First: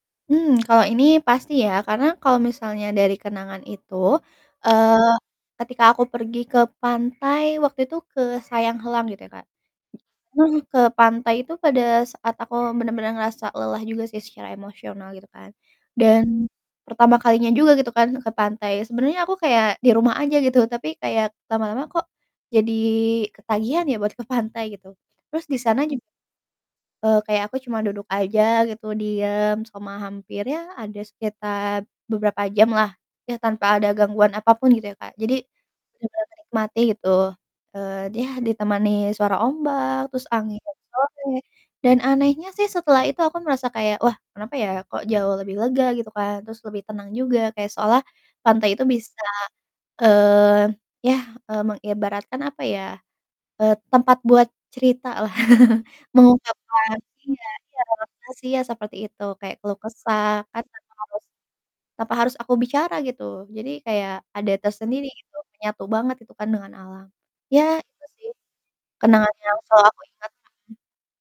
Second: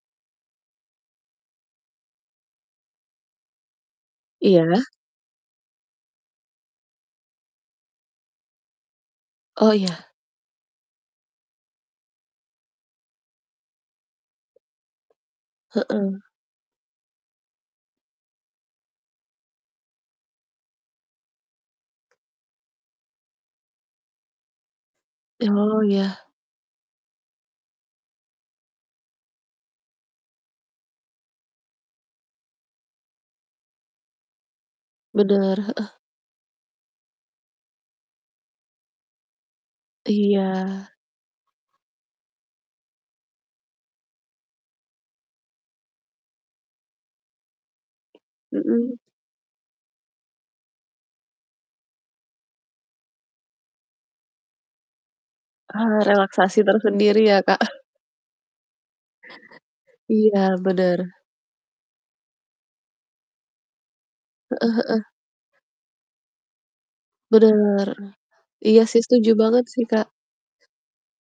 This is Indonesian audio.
Mmm, kalau ini pasti ya, karena kalau misalnya dari kenangan itu, Iya. eee, ketika aku pergi ke pantai, waktu itu ke Sayang Heulang gitu ya, Kak. Oh, iya. Heeh, ke pantai itu pada saat aku bener-bener ngerasa lelah juga sih secara emosional gitu kan. Heeh. Dan pertama kalinya juga gitu kan ke pantai. Sebenernya aku kayak di rumah aja gitu, tapi kayak lama-lama kok jadi ketagihan ya buat ke pantai gitu. Terus di sana Oh, ju ya. eee, kayak aku cuma duduk aja gitu, diem selama hampir, ya ada sekitar beberapa jamlah, ya tanpa ada gangguan apa pun gitu ya, Kak. Jadi, Bener, heeh. bener menikmati gitu, eee, di yah ditemani suara ombak, terus angin Iya. sore, dan anehnya sih setelah itu aku merasa kayak, "Wah kenapa ya kok jauh lebih lega?" gitu kan. Terus lebih tenang juga kayak seolah pantai itu Mmm. bisa, eee, ya, eee, mengibaratkan apa ya, eee, tempat buat ceritalah. Eee, relaksasi Mengungkapkan tersendiri ya, iya Kak. iya, relaksasi, iya seperti itu, kayak keluh kesah Iya, kan tanpa bener. harus, tanpa harus aku bicara gitu. Jadi kayak ada Heeh heeh. tersendiri gitu, menyatu banget gitu kan dengan alam. Ya, Bener, itu eh. sih Iya sih setuju kenangan yang banget sih, selalu aku Kak. ingat. Mhm.